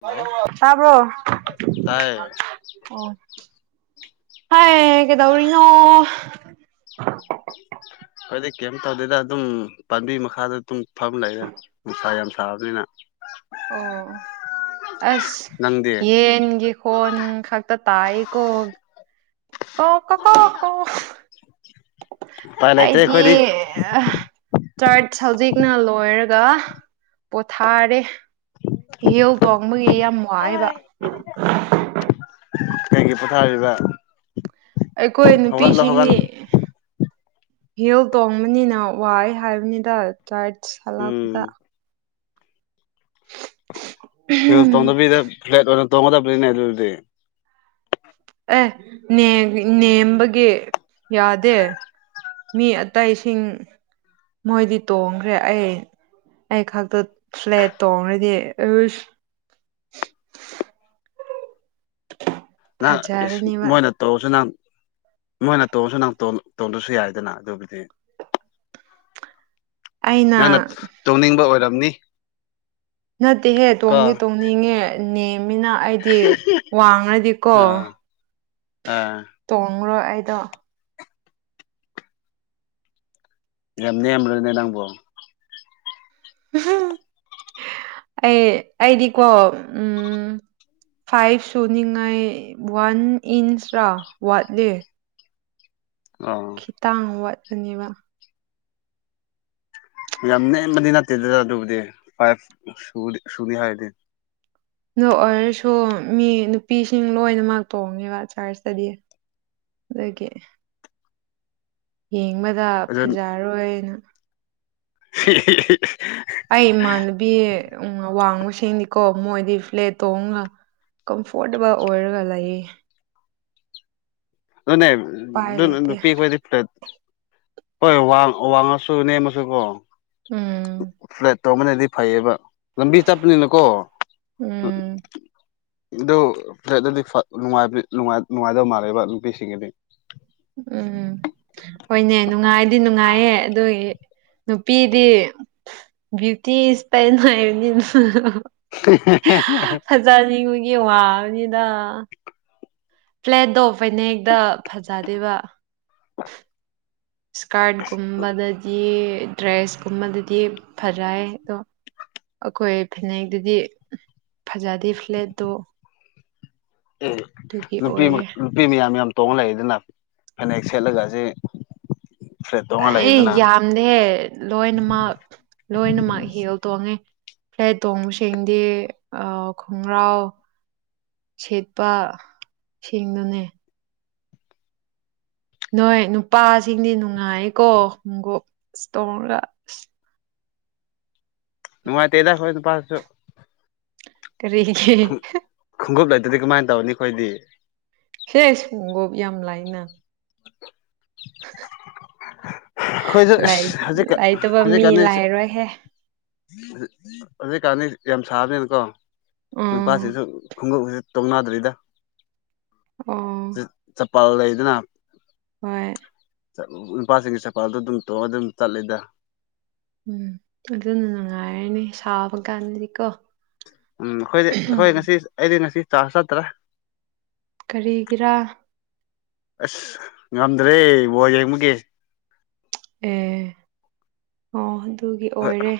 Hello ꯇꯥꯕ꯭ꯔꯣ ꯇꯥꯏꯌꯦ ꯑꯣ ꯍꯌꯦ ꯀꯩꯗꯧꯔꯤꯅꯣ ꯈꯣꯏꯗꯤ ꯀꯩꯝ ꯇꯧꯗꯦꯗ ꯑꯗꯨꯝ ꯄꯥꯝꯕꯤ ꯃꯈꯥꯗ ꯑꯗꯨꯝ ꯐꯝ ꯂꯩꯔ ꯅꯨꯡꯁꯥ ꯌꯥꯝ ꯁꯥꯕꯅꯤꯅ ꯑꯣ ꯑꯁ ꯅꯪꯗꯤ ꯌꯦꯟꯒꯤ ꯈꯣꯟ ꯈꯛꯇ ꯇꯥꯥꯏꯌꯦꯀꯣ ꯀꯣ ꯀꯣꯀꯣꯛ ꯀꯣ ꯎꯄꯥꯏ ꯂꯩꯇ꯭ꯔꯦ ꯑꯩꯗꯤ ꯑꯩꯈꯣꯏꯗꯤ ꯆꯔꯠꯁ ꯍꯧꯖꯤꯛꯅ ꯂꯣꯏꯔꯒ ꯄꯣꯊꯥꯔꯦ ꯌꯧ ꯇꯣꯡꯕꯒꯤ ꯌꯥꯝ ꯋꯥꯏꯌꯦꯕ ꯀꯩꯒꯤ ꯄꯣꯊꯥꯕꯤꯕ ꯑꯩꯈꯣꯏ ꯅꯨꯄꯤꯁꯤꯡꯗꯤ ꯍꯤꯜ ꯇꯣꯡꯕꯅꯤꯅ ꯋꯥꯏ ꯍꯥꯏꯕꯅꯤꯗ ꯆꯔꯠꯁ ꯎꯝ ꯍꯜꯂꯥꯛꯄꯗ ꯍꯤꯜꯁ ꯇꯣꯡꯗꯕꯤꯗ ꯐ꯭ꯂꯦꯠ ꯑꯣꯏꯅ ꯇꯣꯡꯒꯗꯕꯅꯤꯅꯦ ꯑꯗꯨꯗꯤ ꯑꯦ ꯅꯦꯝꯕꯒꯤ ꯌꯥꯗꯦ ꯃꯤ ꯑꯇꯩꯁꯤꯡ ꯃꯣꯏꯗꯤ ꯇꯣꯡꯈ꯭ꯔꯦ ꯑꯩ ꯑꯩ ꯈꯛꯇ ꯐ꯭ꯂꯦꯠ ꯇꯣꯡꯔꯗꯤ ꯑꯩꯁ ꯅꯪ ꯏꯁ ꯐꯖꯔꯅꯦꯕ ꯃꯣꯏꯅ ꯇꯣꯡꯔꯁꯨ ꯅꯪ ꯃꯣꯏꯅ ꯇꯣꯡꯉꯁꯨ ꯅꯪ ꯇꯣꯡꯗ꯭ꯔꯁꯨ ꯌꯥꯏꯗꯅ ꯑꯗꯨꯕꯨꯗꯤ ꯑꯩꯅ ꯅꯪꯅ ꯇꯣꯡꯅꯤꯡꯕ ꯑꯣꯏꯔꯝꯅꯤ ꯅꯠꯇꯦꯍꯦ ꯀꯣ ꯇꯣꯡꯗꯤ ꯇꯣꯡꯅꯤꯡꯉꯦ ꯅꯦꯝꯃꯤꯅ ꯑꯩꯗꯤ ꯋꯥꯡꯉꯗꯤꯀꯣ ꯑꯥ ꯑꯥ ꯇꯣꯡꯉꯔꯣꯏ ꯑꯩꯗꯣ ꯌꯥꯝ ꯅꯦꯝꯕꯔꯅꯦ ꯅꯪꯕꯣ [inaudible] ꯑꯩ ꯑꯩꯗꯤꯀꯣ ꯎꯝ ꯐꯥꯏꯚ ꯁꯨꯅꯤꯉꯥꯏ ꯋꯥꯟ ꯏꯟꯁꯔ ꯋꯥꯠꯂꯦ ꯑ ꯇꯥꯡ ꯋꯥꯠꯄꯅꯦꯕ ꯌꯥꯝ ꯅꯦꯝꯕꯗꯤ ꯅꯠꯇꯦ ꯑꯗꯨꯗ ꯑꯗꯨꯕꯨꯗꯤ ꯐꯥꯏꯞ ꯁꯨꯅꯤ ꯍꯥꯏꯔꯗꯤ ꯅꯣ ꯑꯣꯏꯔꯁꯨ ꯃꯤ ꯅꯨꯄꯤꯁꯤꯡ ꯂꯣꯏꯅꯃꯛ ꯇꯣꯡꯉꯦꯕ ꯆꯥꯔꯁꯇꯗꯤ꯫ ꯗꯨꯒꯤ ꯌꯦꯡꯕꯗ ꯑꯗꯨ ꯐꯖꯔꯣꯏꯅ [inaudible] ꯑꯩ ꯏꯃꯥꯟꯅꯕꯤ ꯎꯡ ꯑꯋꯥꯡꯕꯁꯤꯡꯅꯤꯀꯣ ꯃꯣꯏꯗꯤ ꯐ꯭ꯂꯦꯠ ꯇꯣꯡꯉꯒ ꯀꯝꯐꯣꯔꯇꯦꯕꯜ ꯑꯣꯏꯔꯒ ꯂꯩꯌꯦ꯫ ꯑꯗꯨꯅꯦ ꯎꯄꯥꯏ ꯗꯨꯅ ꯂꯩꯇꯦ ꯅꯨꯄꯤ ꯈꯣꯏ꯫ ꯐ꯭ꯂꯦꯠ ꯍꯣꯏ ꯋꯥ ꯋꯥꯡꯉꯁꯨ ꯅꯦꯝꯃꯁꯨ ꯀꯣ꯫ ꯎꯝ ꯐ꯭ꯂꯦꯠ ꯇꯧꯕꯅꯗꯤ ꯐꯩꯌꯦꯕ꯫ ꯂꯝꯕꯤ ꯆꯠꯄꯅꯤꯅꯀꯣ꯫ ꯎꯝ ꯑꯗꯨ ꯐ꯭ꯂꯦꯠꯅꯗꯤ ꯐ ꯅꯨꯡꯉꯥꯏꯕꯗꯤ ꯅꯨꯡꯉꯥꯏ ꯅꯨꯡꯉꯥꯏꯗꯧ ꯃꯥꯜꯂꯦꯕ ꯅꯨꯄꯤꯁꯤꯡꯒꯤꯗꯤ꯫ ꯎꯝ ꯍꯣꯏꯅꯦ ꯅꯨꯡꯉꯥꯏꯗꯤ ꯅꯨꯡꯉꯥꯏꯌꯦ ꯑꯗꯨꯒꯤ ꯅꯨꯄꯤꯗꯤ ꯕ꯭ꯌꯨꯇꯤ ꯏꯁ ꯄꯦꯟ ꯍꯥꯏꯕꯅꯤꯅ [inaudible] ꯆꯥꯅꯤꯡꯕꯒꯤ ꯋꯥꯕꯅꯤꯗꯥ ꯫ ꯐꯂꯦꯗꯣ ꯐꯦꯅꯦꯛꯗ ꯐꯖꯗꯦꯕ꯫ [inaudible] ꯏꯁꯀꯥꯔꯠꯒꯨꯝꯕꯗꯗꯤ ꯗ꯭ꯔꯦꯁꯀꯨꯝꯕꯗꯗꯤ ꯐꯖꯥꯏ ꯑꯗꯣ ꯑꯈꯣꯏ ꯐꯤꯅꯦꯛꯗꯗꯤ ꯐꯖꯗꯦ ꯐ꯭ꯂꯦꯠꯗꯣ ꯫ ꯑꯦ ꯅꯨꯄꯤ ꯑꯣꯏꯔꯦ ꯅꯨꯄꯤ ꯃꯌꯥꯝ ꯃꯌꯥꯝ ꯇꯣꯡꯉ ꯂꯩꯗꯅ ꯐꯅꯦꯛ ꯁꯦꯠꯂꯒ ꯁꯦ ꯑꯦ ꯌꯥꯝꯗꯦ ꯂꯣꯏꯅꯃꯛ ꯂꯣꯏꯅꯃꯛ ꯍꯦꯜ ꯇꯣꯡꯉꯦ꯫ ꯐꯂꯦꯠ ꯇꯣꯡꯕꯁꯤꯡꯗꯤ ꯑ ꯈꯣꯡꯒ꯭ꯔꯥꯎ꯫ ꯁꯦꯞꯄ ꯁꯤꯡꯅꯨꯅꯦ ꯅꯣꯏ ꯅꯨꯄꯥꯁꯤꯡꯗꯤ ꯅꯨꯡꯉꯥꯏꯌꯦꯀꯣ ꯈꯣꯡꯒꯨꯞ ꯑꯁ ꯇꯣꯡꯔꯒ꯫ ꯑꯁ ꯅꯨꯡꯉꯥꯏꯇꯦꯗ ꯈꯣꯏ ꯅꯨꯄꯥꯁꯨ꯫ ꯀꯔꯤꯒꯤ ꯫ ꯈꯨꯡꯒꯨꯞ ꯂꯩꯇꯗꯤ ꯀꯃꯥꯏ ꯇꯧꯅꯤ ꯈꯣꯏꯗꯤ꯫ ꯍꯦꯁ ꯈꯨꯡꯒꯨꯞ ꯌꯥꯝ ꯂꯥꯏꯅ ꯫ ꯈꯣꯏꯖꯨ ꯂꯩ ꯑꯁ ꯍꯧꯖꯤꯛꯀ ꯂꯩꯇꯕ ꯃꯤ ꯍꯧꯖꯤꯛꯀꯥꯟꯗꯤ ꯂꯩꯔꯣꯏꯍꯦ ꯍꯧꯖꯤꯛꯀꯥꯟꯗꯤ ꯌꯥꯝ ꯁꯥꯕꯅꯤꯅꯀꯣ꯫ ꯎꯝ ꯅꯨꯄꯥꯁꯤꯁꯨ ꯈꯣꯡꯎꯞꯍꯦ ꯇꯧꯅꯗ꯭ꯔꯤꯗ ꯑꯣ ꯖꯤ ꯆꯄꯜ ꯂꯩꯗꯅ ꯍꯣꯏ ꯅꯨꯄꯥꯁꯤꯡꯒꯤ ꯆꯄꯜꯗꯣ ꯗꯨꯝ ꯇꯣꯡꯉ ꯗꯨꯝ ꯆꯠꯂꯤꯗ꯫ ꯎꯝ ꯑꯗꯨꯅ ꯅꯨꯡꯉꯥꯏꯔꯅꯤ ꯁꯥꯕ ꯀꯥꯟꯗꯗꯤꯀꯣ꯫ ꯎꯝ ꯑꯩꯈꯣꯏꯗꯤ ꯑꯍꯣꯏ ꯎꯝ ꯉꯁꯤ ꯑꯩꯗꯤ ꯉꯁꯤ ꯆꯥꯔꯖ ꯆꯠꯇꯔꯦ ꯫ ꯀꯔꯤꯒꯤꯔꯥ ꯑꯁ ꯉꯝꯗ꯭ꯔꯦ ꯕꯣꯜ ꯌꯦꯡꯕꯒꯤ ꯫ ꯑꯦ ꯑꯣ ꯑꯗꯨꯒꯤ ꯍꯣꯏ ꯑꯣꯏꯔꯦ꯫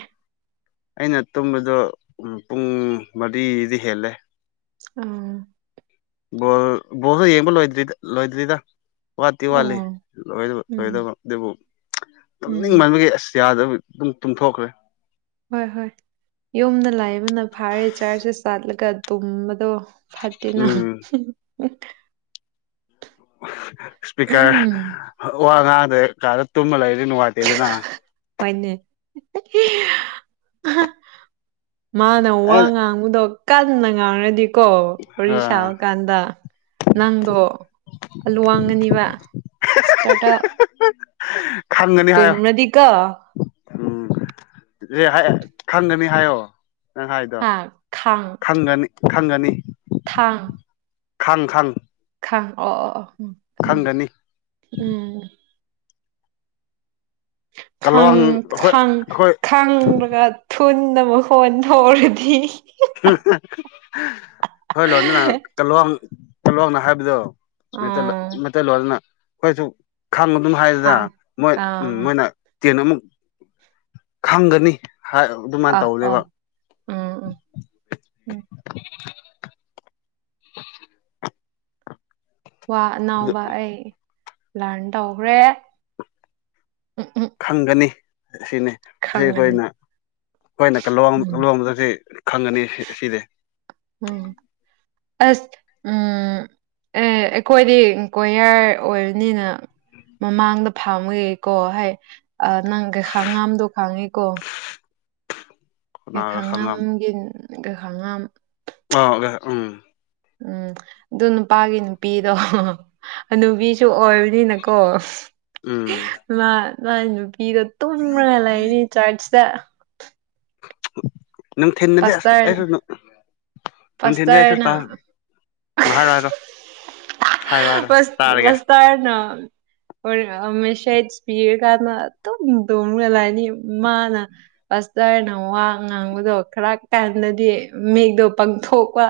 ꯑꯩꯅ ꯇꯨꯝꯕꯗꯣ ꯎ ꯄꯨꯡ ꯃꯔꯤꯗꯤ ꯍꯦꯜꯂꯦ꯫ ꯑꯣ ꯕꯣꯜ ꯕꯣꯜꯁꯨ ꯌꯦꯡꯕ ꯂꯣꯏꯗꯔ꯭ꯤ ꯂꯣꯏꯗ꯭ꯔꯤꯗ ꯋꯥꯠꯇꯤ ꯋꯥꯠꯂꯤ꯫ ꯑꯣ ꯂꯣꯏꯗꯕ ꯎꯝ ꯂꯣꯏꯗꯕ ꯑꯗꯨꯕꯨ ꯎꯝ ꯇꯨꯝꯅꯤꯡꯃꯟꯕꯒꯤ ꯑꯁ ꯌꯥꯗꯕ ꯗꯨꯝ ꯇꯨꯝꯊꯣꯛꯈ꯭ꯔꯦ꯫ ꯍꯣꯏ ꯍꯣꯏ ꯌꯨꯝꯗ ꯂꯥꯏ ꯑꯃꯅ ꯐꯥꯔꯦ ꯆꯔꯁꯁꯦ ꯆꯥꯠꯂꯒ ꯇꯨꯝꯕꯗꯣ ꯐꯇꯦꯅ ꯎꯝ ꯏꯁꯄꯤꯀꯔ ꯋꯥ ꯉꯥꯡꯗꯦ ꯀꯥꯗ ꯇꯨꯝꯃ ꯂꯩꯔꯗꯤ ꯅꯨꯡꯉꯥꯏꯇꯦꯗꯅ ꯃꯅꯦ ꯑꯍꯥ ꯃꯥꯅ ꯋꯥ ꯑꯩꯅ ꯉꯥꯡꯕꯗꯣ ꯀꯟꯅ ꯉꯥꯡꯔꯗꯤꯀꯣ ꯑ ꯋꯥꯔꯤꯁꯥ ꯀꯥꯟꯗ ꯅꯪꯗꯣ ꯑꯂꯨꯋꯥꯡꯒꯅꯤꯕ ꯏꯁꯇꯥꯔꯠ ꯈꯪꯒꯅꯤ ꯍꯥꯏꯌꯣ ꯇꯨꯝꯔꯗꯤꯀꯣ ꯎꯝ ꯑꯩ ꯈꯪꯒꯅꯤ ꯍꯥꯏꯌꯣ ꯅꯪ ꯍꯥꯏꯗꯣ ꯍꯥ ꯈꯥꯡ ꯈꯪꯒꯅꯤ ꯈꯪꯒꯅꯤ ꯊꯥꯡ ꯈꯪ ꯈꯪ ꯈꯪ ꯑꯣ ꯑꯣ ꯎꯝ ꯈꯪ ꯈꯪꯒꯅꯤ ꯎꯝ ꯈꯪ ꯀꯂ꯭ꯋꯥꯡ ꯑꯩꯈꯣꯏ ꯈꯪ ꯑꯩꯈꯣꯏ ꯈꯪ꯭ꯔꯒ ꯊꯨꯅꯗ ꯃꯈꯣꯟ ꯊꯣꯛꯔꯗꯤ ꯍꯣꯏ ꯂꯣꯗꯅ ꯀꯂꯣꯡ ꯀꯂꯣꯡꯅ ꯍꯥꯏꯕꯗꯣ ꯃꯩꯇꯩꯂꯣꯟꯅ ꯑꯣ ꯃꯩꯇꯩꯂꯣꯟꯅ ꯑꯩꯈꯣꯏꯁꯨ ꯈꯥꯡꯕ ꯑꯗꯨꯝ ꯍꯥꯏꯗꯅ ꯈꯥꯡ ꯃꯣꯏ ꯎꯝ ꯑꯥ ꯃꯣꯏꯅ ꯇꯦꯅꯃꯨꯛ ꯈꯪꯒꯅꯤ ꯍꯥꯏ ꯑꯥ ꯑꯣ ꯎꯝ ꯎꯝ ꯎꯝ [unintelligible] [inaudible] ꯋꯥ ꯑꯗꯨ ꯑꯅꯥꯎꯕ ꯑꯩ ꯂꯔꯟ ꯇꯧꯈ꯭ꯔꯦ ꯎꯝ ꯎꯝ ꯈꯪꯒꯅꯤ ꯑꯁꯤꯅꯤ ꯁꯤ ꯈꯪꯉꯅꯤ ꯑꯩꯈꯣꯏꯅ ꯑꯩꯈꯣꯏꯅ ꯀꯂꯣꯡ ꯎꯝ ꯂꯣꯟꯕꯗꯁꯤ ꯈꯪꯉꯅꯤ ꯑꯁꯤ ꯁꯤꯗꯤ ꯎꯝ ꯑꯁ ꯎꯝ ꯑꯦ ꯑꯩꯈꯣꯏꯗꯤ ꯀꯣꯌꯔ ꯑꯣꯏꯕꯅꯤꯅ ꯃꯃꯥꯡꯗ ꯐꯪꯕꯒꯤꯀꯣ ꯍꯥꯏ ꯑꯥ ꯅꯪ ꯀꯩ ꯈꯪꯉꯝꯗꯣ ꯈꯥꯡꯉꯤꯀꯣ ꯀꯅꯥꯒ ꯈꯪꯉꯝ ꯈꯥꯡꯉꯝꯒꯤ ꯈꯥꯡꯉꯝ ꯑꯣ ꯎꯝ ꯎꯝ ꯑꯗꯨ ꯅꯨꯄꯥꯒꯤ ꯅꯨꯄꯤꯗꯣ ꯍꯟꯅꯨꯕꯤꯁꯨ ꯑꯣꯏ ꯅꯀꯣ ꯎꯝ ꯃꯥ ꯃꯥ ꯅꯨꯄꯤꯗꯣ ꯇꯨꯝꯔꯒ ꯂꯩꯔꯤꯅꯤ ꯆꯔꯁꯇ ꯅꯨꯡꯊꯤꯜꯗꯗꯤ ꯑꯁ ꯄꯥꯁꯇꯔ ꯑꯩꯁꯨ ꯅꯨꯡꯊꯤꯟꯗꯤ ꯑꯧꯁꯨ ꯄꯥꯁꯇꯔꯅ ꯆꯔꯁ ꯎꯝ ꯍꯥꯏꯔꯣ ꯍꯥꯏꯔꯣ ꯍꯥꯏꯔꯣ ꯍꯥꯏꯔꯣ ꯄꯁ ꯇꯥꯔꯒꯦ ꯄꯥꯁꯇꯔꯅ ꯑꯣ [unintelligible] ꯀꯅ ꯑꯗꯨꯝ ꯗꯃꯒ ꯂꯥꯏꯅꯤ ꯃꯥꯅ ꯄꯁꯇꯔꯅ ꯋꯥ ꯉꯥꯡꯕꯗꯣ ꯈꯔ ꯀꯥꯟꯗꯗꯤ ꯃꯤꯠꯗꯣ ꯄꯥꯡꯊꯣꯛꯄ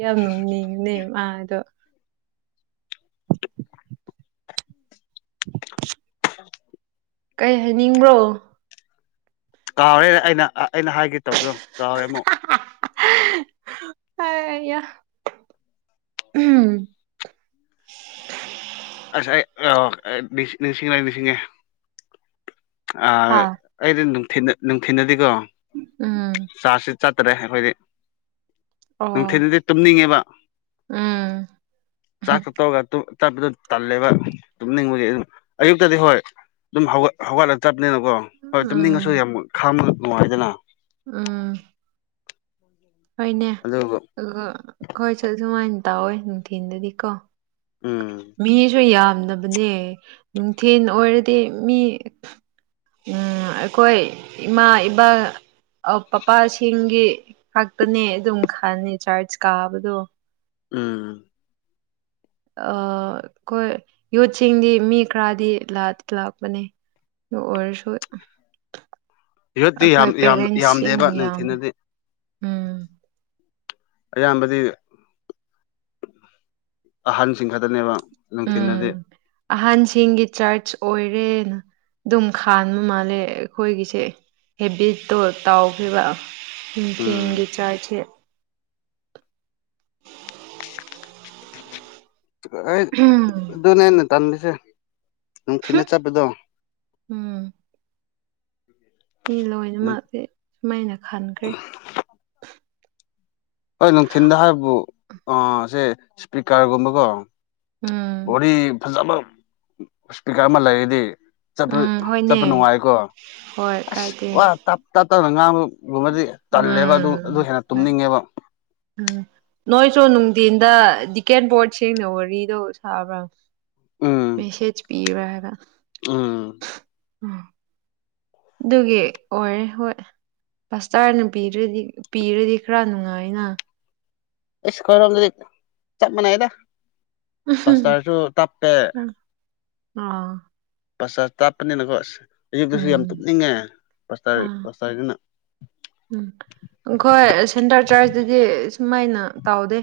ꯌꯥꯝ ꯅꯣꯛꯅꯤꯡꯕꯅꯦ ꯃꯥꯗꯣ [inaudible] ꯀꯩ ꯍꯥꯏꯅꯤꯡꯕ꯭ꯔꯣ ꯀꯥꯎꯔꯦ ꯑꯩꯅ ꯑꯩꯅ ꯍꯥꯏꯒꯦ ꯇꯧꯕꯗꯣ ꯀꯥꯎꯔꯦ ꯑꯃꯨꯛ ꯑꯩꯌꯥ ꯎꯝ ꯑꯁ ꯑꯩ ꯑꯣ ꯅꯤꯡ ꯅꯤꯡꯁꯤꯡꯉꯦ ꯅꯤꯡꯁꯤꯡꯉꯦ ꯑꯥ ꯍꯥꯥ ꯑꯩꯗꯤ ꯅꯨꯡꯊꯤꯟꯗ ꯅꯨꯡꯊꯤꯅꯗꯗꯤꯀꯣ ꯎꯝ ꯆꯥꯔꯁꯤ ꯆꯥꯠꯇꯔꯦ ꯑꯩꯈꯣꯏꯗꯤ ꯑꯣ ꯅꯨꯡꯊꯤꯗꯗꯤ ꯇꯨꯝꯅꯤꯡꯉꯦꯕ ꯎꯝ ꯆꯥꯛ ꯆꯇꯧꯒ ꯇꯨꯝ ꯆꯠꯄꯗꯣ ꯇꯜꯂꯦꯕ ꯇꯨꯝꯅꯤꯡꯕꯒꯤ ꯑꯗꯨꯝ ꯑꯌꯨꯛꯇꯗꯤ ꯍꯣꯏ ꯑꯗꯨꯝ ꯍꯧꯒꯠ ꯍꯧꯒꯠꯂ ꯆꯠꯄꯅꯤꯅꯀꯣ ꯍꯣꯏ ꯇꯨꯝꯅꯤꯡꯉꯁꯨ ꯎꯝ ꯌꯥꯝ ꯈꯥꯝꯃ ꯅꯨꯡꯉꯥꯏꯗꯅ ꯎꯝ ꯍꯣꯏꯅꯦ ꯑꯗꯨꯒ ꯑꯗꯨꯒ ꯈꯣꯏꯁꯨ ꯁꯨꯃꯥꯏꯟ ꯇꯧꯋꯦ ꯅꯨꯡꯊꯤꯟꯗꯗꯤ ꯀꯣ ꯎꯝ ꯃꯤꯁꯨ ꯌꯥꯝꯗꯕꯅꯦ ꯅꯨꯡꯊꯤꯜ ꯑꯣꯏꯔꯗꯤ ꯃꯤ ꯎꯪ ꯑꯩꯈꯣꯏ ꯏꯃꯥ ꯏꯕ ꯑ ꯄꯄꯥꯁꯤꯡꯒꯤ ꯈꯛꯇꯅꯦ ꯑꯗꯨꯝ ꯈꯟꯅꯤ ꯆꯔꯖ ꯀꯥꯕꯗꯣ ꯎꯝ ꯑ ꯑꯈꯣꯏ ꯌꯨꯠꯁꯤꯡꯗꯤ ꯃꯤ ꯈꯔꯗꯤ ꯂꯥꯛ ꯂꯥꯛꯄꯅꯦ ꯗꯨ ꯑꯣꯏꯔꯁꯨ ꯌꯨꯠꯇꯤ ꯌꯥꯝ ꯑꯩꯈꯣꯏ ꯌꯥꯝ ꯌꯥꯝꯗꯦꯕ ꯄꯦꯔꯦꯟꯁꯁꯤꯡꯅ ꯌꯥꯝꯃꯦ ꯅꯨꯡꯊꯤꯟꯗꯗꯤ ꯎꯝ ꯑꯌꯥꯝꯕꯗꯤ ꯑꯍꯟꯁꯤꯡ ꯈꯠꯇꯅꯦꯕ ꯅꯨꯡꯊꯤꯟꯗꯗꯤ ꯎꯝ ꯑꯍꯟꯁꯤꯡꯒꯤ ꯆꯔꯆ ꯑꯣꯏꯔꯦꯅ ꯗꯨꯝ ꯈꯥꯟꯕ ꯃꯥꯜꯂꯦ ꯑꯩꯈꯣꯏꯒꯤꯁꯦ ꯍꯦꯕꯤꯠꯇꯣ ꯇꯥꯎꯈꯤꯕ ꯑ ꯎꯝ ꯅꯤꯡꯊꯦꯝꯒꯤ ꯆꯥꯔꯖꯁꯦ ꯑꯩꯠ ꯑꯗꯨꯅꯦꯅ ꯇꯥꯟꯕꯤꯁꯦ ꯅꯨꯡꯊꯤꯟꯅ ꯆꯠꯄꯗꯣ ꯎꯝ ꯃꯤ ꯂꯣꯏꯅꯃꯛꯁꯦ ꯁꯨꯃꯥꯏꯅ ꯈꯟꯈ꯭ꯔꯦ ꯍꯣꯏ ꯅꯨꯡꯊꯤꯟꯗ ꯍꯥꯏꯕꯕꯨ ꯑꯣ ꯁꯦ ꯏꯁꯄꯤꯀꯔꯒꯨꯝꯕꯀꯣ ꯎꯝ ꯕꯣꯔꯤ ꯐꯖꯕ ꯏꯁꯄꯤꯀꯔ ꯑꯃ ꯂꯩꯔꯗꯤ ꯆꯠꯄ ꯎꯝ ꯆꯠꯄ ꯍꯣꯏꯅꯦ ꯅꯨꯡꯉꯥꯏꯀꯣ ꯍꯣꯏ ꯑꯁ ꯀꯥꯏꯗꯦ ꯋꯥ ꯇꯞ ꯇꯞ ꯇꯞꯅ ꯉꯥꯡꯕꯒꯨꯝꯕꯗꯤ ꯇꯜꯂꯦꯕ ꯑꯗꯨ ꯎꯝ ꯑꯗꯨ ꯍꯦꯟꯅ ꯍꯣꯏ ꯇꯨꯝꯅꯤꯡꯉꯦꯕ ꯎꯝ ꯅꯣꯏꯁꯨ ꯅꯨꯡꯊꯤꯟꯗ ꯗꯤꯀꯦꯠ ꯕꯣꯔꯗ ꯁꯦꯡꯅ ꯋꯥꯔꯤꯗꯣ ꯁꯥꯕ꯭ꯔꯥ ꯎꯝ ꯃꯦꯁꯦꯁ ꯄꯤꯕꯔ ꯍꯥꯏꯕ ꯎꯝ ꯑꯣ ꯗꯨꯒꯤ ꯑꯣꯏꯔꯦ ꯍꯣꯏ ꯄꯁꯇꯥꯔꯅ ꯄꯤꯗꯔꯗꯤ ꯄꯤꯔꯗꯤ ꯈꯔ ꯅꯨꯡꯉꯥꯏꯅ ꯏꯁ ꯈꯣꯏꯔꯝꯗꯗꯤ ꯆꯞ ꯃꯅꯩꯌꯦꯗ ꯄꯥꯁꯇꯔꯁꯨ ꯇꯞꯄꯦ ꯑꯥ ꯄꯁꯇ꯭ꯔ ꯇꯥꯞꯄꯅꯤꯅꯀꯣ ꯑꯁ ꯑꯌꯨꯛꯇꯁꯨ ꯌꯥꯝ ꯎꯝ ꯇꯨꯝꯅꯤꯡꯉꯦ ꯄꯁꯇ꯭ꯔ ꯑꯥ ꯄꯁꯇ꯭ꯔꯗꯨꯅ ꯎꯝ ꯑꯪꯈꯣꯏ ꯑ ꯁꯦꯟꯇꯔ ꯆꯥꯔꯖꯇꯗꯤ ꯁꯨꯃꯥꯏꯅ ꯇꯧꯗꯦ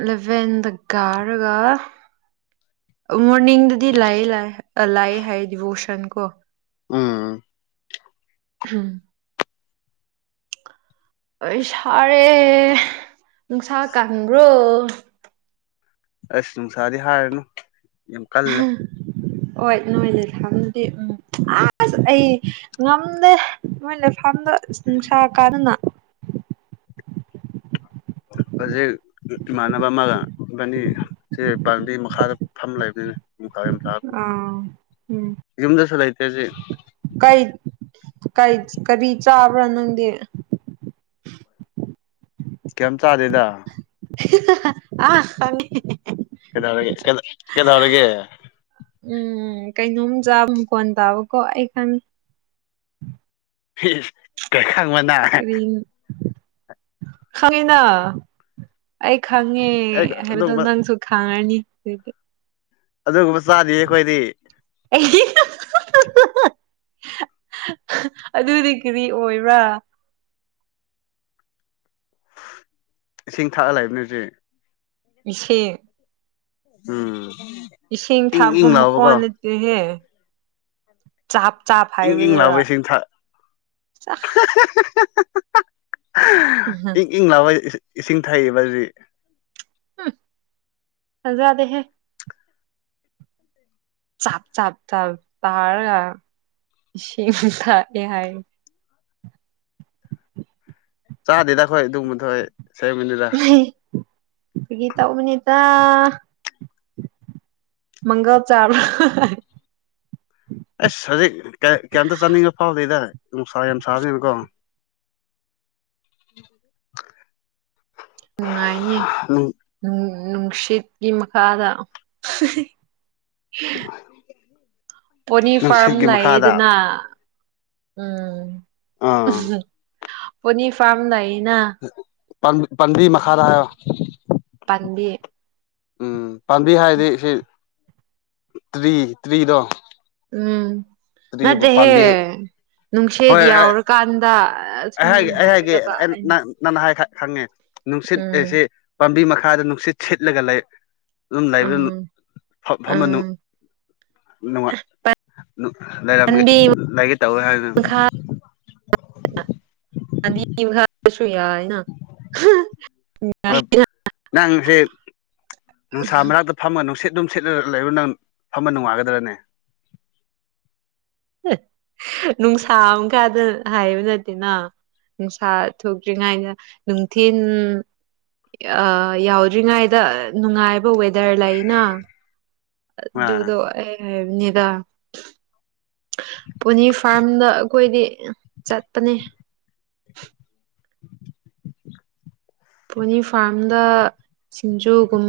ꯏꯂꯚꯦꯟꯗ ꯀꯥꯔꯒ ꯑ ꯃꯣꯔꯅꯤꯡꯗꯗꯤ ꯂꯥꯏꯌꯦ ꯂꯥꯏ ꯑ ꯂꯥꯏꯌꯦ ꯍꯥꯏꯌꯦ ꯗꯤꯚꯣꯁꯟ ꯀꯣ ꯎꯝ [unintelligible] ꯑꯩ ꯁꯥꯔꯦ ꯅꯨꯡꯁꯥ ꯀꯟꯕ꯭ꯔꯣ ꯑꯁ ꯅꯨꯡꯁꯥꯗꯤ ꯍꯥꯏꯔꯅꯨ ꯌꯥꯝ ꯀꯜꯂꯦ ꯍꯣꯏ ꯅꯣꯏꯗꯤ ꯊꯝꯗꯦ ꯎꯝ ꯑꯁ ꯑꯩ ꯉꯝꯗꯦ ꯃꯣꯏꯅ ꯁꯝꯗ ꯅꯨꯡꯁꯥ ꯀꯥꯟꯗꯅ ꯑꯣꯖꯦꯛ ꯏꯃꯥꯟꯅꯕ ꯑꯃꯒ ꯏꯕꯅꯤ ꯁꯤ ꯄꯥꯝꯕꯤ ꯃꯈꯥꯗ ꯐꯝ ꯂꯩꯕꯅꯤꯅ ꯀꯥꯏ ꯑꯥ ꯎꯝ ꯌꯨꯝꯗꯁꯨ ꯂꯩꯇꯦ ꯍꯨꯖꯤꯛ ꯀꯩ ꯀꯩ ꯀꯔꯤ ꯆꯥꯕ꯭ꯔꯥ ꯅꯪꯗꯤ ꯀꯩꯝ ꯆꯥꯗꯦꯗ ꯑ ꯈꯪꯉꯦ ꯀꯩꯗꯧꯕꯒꯤ ꯀꯩ ꯀꯩꯗꯧꯔꯒꯦ ꯎꯝ ꯀꯩꯅꯣꯝ ꯆꯥ ꯃ ꯀꯣꯟ ꯇꯥꯕꯀꯣ ꯑꯩ ꯈꯪꯉꯤ ꯐꯤꯁ ꯀꯩ ꯈꯪꯕ ꯅꯪ ꯀꯔꯤ ꯈꯪꯉꯤꯅ ꯑꯩ ꯈꯪꯉꯦ ꯍꯥꯏꯕꯗꯣ ꯑꯗꯨꯒꯨꯝꯕ ꯅꯪꯁꯨ ꯈꯪꯔꯅꯤ ꯑꯗꯨꯗꯤ ꯑꯗꯨꯒꯨꯝꯕ ꯆꯥꯗꯤꯌꯦ ꯈꯣꯏꯗꯤ [unintelligible] ꯑꯗꯨꯗꯤ ꯀꯔꯤ ꯑꯣꯏꯕ꯭ꯔꯥ ꯏꯁꯤꯡ ꯊꯥꯛꯑꯒ ꯂꯩꯕꯅ ꯍꯧꯖꯤꯛ ꯏꯁꯤꯡ ꯎꯝ ꯏꯁꯤꯡ ꯏꯪ ꯊꯥꯛꯄ ꯏꯪ ꯂꯥꯎꯕꯀꯣ ꯃꯈꯣꯟꯖꯤꯗꯤꯍꯦ ꯆꯞ ꯆꯞ ꯏꯪ ꯏꯪ ꯂꯥꯕꯩ ꯏꯁꯤꯡ ꯊꯥꯛ ꯏꯪ ꯏꯪ ꯂꯥꯎꯕ ꯏ ꯏꯁꯤꯡ ꯊꯛꯏꯕꯖꯤ ꯐꯖꯥꯗꯦ ꯍꯦ ꯆꯞ ꯆꯞ ꯆꯞ ꯇꯔꯒ ꯆꯁꯤꯡ ꯊꯛꯑꯦ ꯍꯥꯏ ꯆꯥꯗꯦꯗ ꯑꯈꯣꯏ ꯑꯗꯨꯒꯕꯗꯣꯏ ꯁꯔꯃꯤꯗ ꯐꯒꯤ ꯇꯧꯕꯅꯤꯗ ꯃꯪꯒꯜ ꯆꯥꯕ ꯑꯁ ꯍꯧꯖꯤꯛ ꯀꯩ ꯀꯩꯝꯇ ꯆꯥꯅꯤꯡꯕ ꯐꯥꯎꯗꯦꯗ ꯅꯨꯡꯁꯥ ꯌꯥꯝ ꯁꯥꯕꯅꯤꯅꯀꯣ ꯅꯨꯡꯉꯥꯏꯅꯤ ꯅꯨꯡ ꯅꯨꯡꯁꯤꯠꯀꯤ ꯃꯈꯥꯗ ꯄꯣꯅꯤꯔ ꯐꯥꯔꯝ ꯅꯨꯡꯁꯤꯠꯀꯤ ꯃꯈꯥꯗ ꯂꯥꯛꯌꯦꯗꯅ ꯎꯝ ꯑꯥ ꯄꯅꯤꯔ ꯐꯥꯔꯝ ꯂꯩꯏꯅ ꯄꯝ ꯄꯝꯕꯤ ꯃꯈꯥꯗ ꯍꯥꯏꯌꯣ ꯄꯟꯕꯤ ꯎꯝ ꯄꯥꯝꯕꯤ ꯍꯥꯏꯔꯗꯤ ꯁꯤ ꯇ꯭ꯔꯤ ꯇ꯭ꯔꯤꯗꯣ ꯎꯝ ꯇ꯭ꯔꯤꯕꯨ ꯄꯥꯝꯕꯤ ꯅꯠꯇꯦꯍꯦ ꯅꯨꯡꯁꯤꯠ ꯍꯣꯏ ꯌꯥꯎꯔꯀꯥꯟꯗ ꯑꯩ ꯑꯁꯨꯃꯥꯏꯅ ꯍꯥꯏꯒꯦ ꯑꯩ ꯍꯥꯏꯒꯗꯕ ꯍꯥꯏꯒꯦ ꯑꯩꯅ ꯅꯪꯅ ꯍꯥꯏ ꯈꯛ ꯈꯪꯉꯦ ꯅꯨꯡꯁꯤꯠ ꯎꯝ ꯑꯦꯁꯦ ꯄꯥꯝꯕꯤ ꯃꯈꯥꯗ ꯅꯨꯡꯁꯤꯠ ꯁꯤꯠꯂꯒ ꯂꯩ ꯑꯗꯨꯝ ꯂꯩꯕ ꯎꯝ ꯐꯝ ꯎꯝ ꯐꯝꯃꯅꯨ ꯅꯨꯡꯉꯥꯏ ꯂꯩꯔꯝꯒꯦ ꯄꯥꯟꯕꯤ ꯂꯩꯒꯦ ꯇꯧꯋꯦ ꯍꯥꯏꯅ ꯃꯈꯥ ꯑꯅꯤ ꯍꯥꯞꯄꯁꯨ ꯌꯥꯏꯅ ꯅꯨꯉꯥꯏꯅ ꯅꯪꯁꯤ ꯅꯨꯡꯁꯥ‌ ꯃꯔꯛ ꯐꯝꯃ ꯅꯨꯡꯁꯤꯠ ꯅꯨꯡꯁꯤꯠꯂ ꯂꯩꯔ ꯅꯪ ꯐꯝꯕ ꯅꯨꯡꯉꯥꯏꯒꯗ꯭ꯔꯅꯦ ꯅꯨꯡꯁꯥ ꯃꯈꯥꯗ ꯍꯥꯏꯕ ꯅꯠꯇꯦꯅ ꯅꯨꯡꯁꯥ ꯊꯣꯛꯇ꯭ꯔꯤꯉꯥꯏꯗ ꯅꯨꯡꯊꯤꯟ ꯑ ꯌꯥꯎꯗ꯭ꯔꯤꯉꯥꯏꯗ ꯅꯨꯡꯉꯥꯏꯕ ꯋꯦꯗꯔ ꯂꯩꯅ ꯑꯥ ꯑꯗꯨꯗꯣ ꯑꯩ ꯍꯥꯏꯕꯅꯤꯗ ꯄꯨꯅꯤ ꯐꯥꯔꯝꯗ ꯑꯩꯈꯣꯏꯗꯤ ꯆꯠꯄꯅꯦ ꯄꯨꯅꯤ ꯐꯥꯝꯗ ꯁꯤꯡꯖꯨꯒꯨꯝ__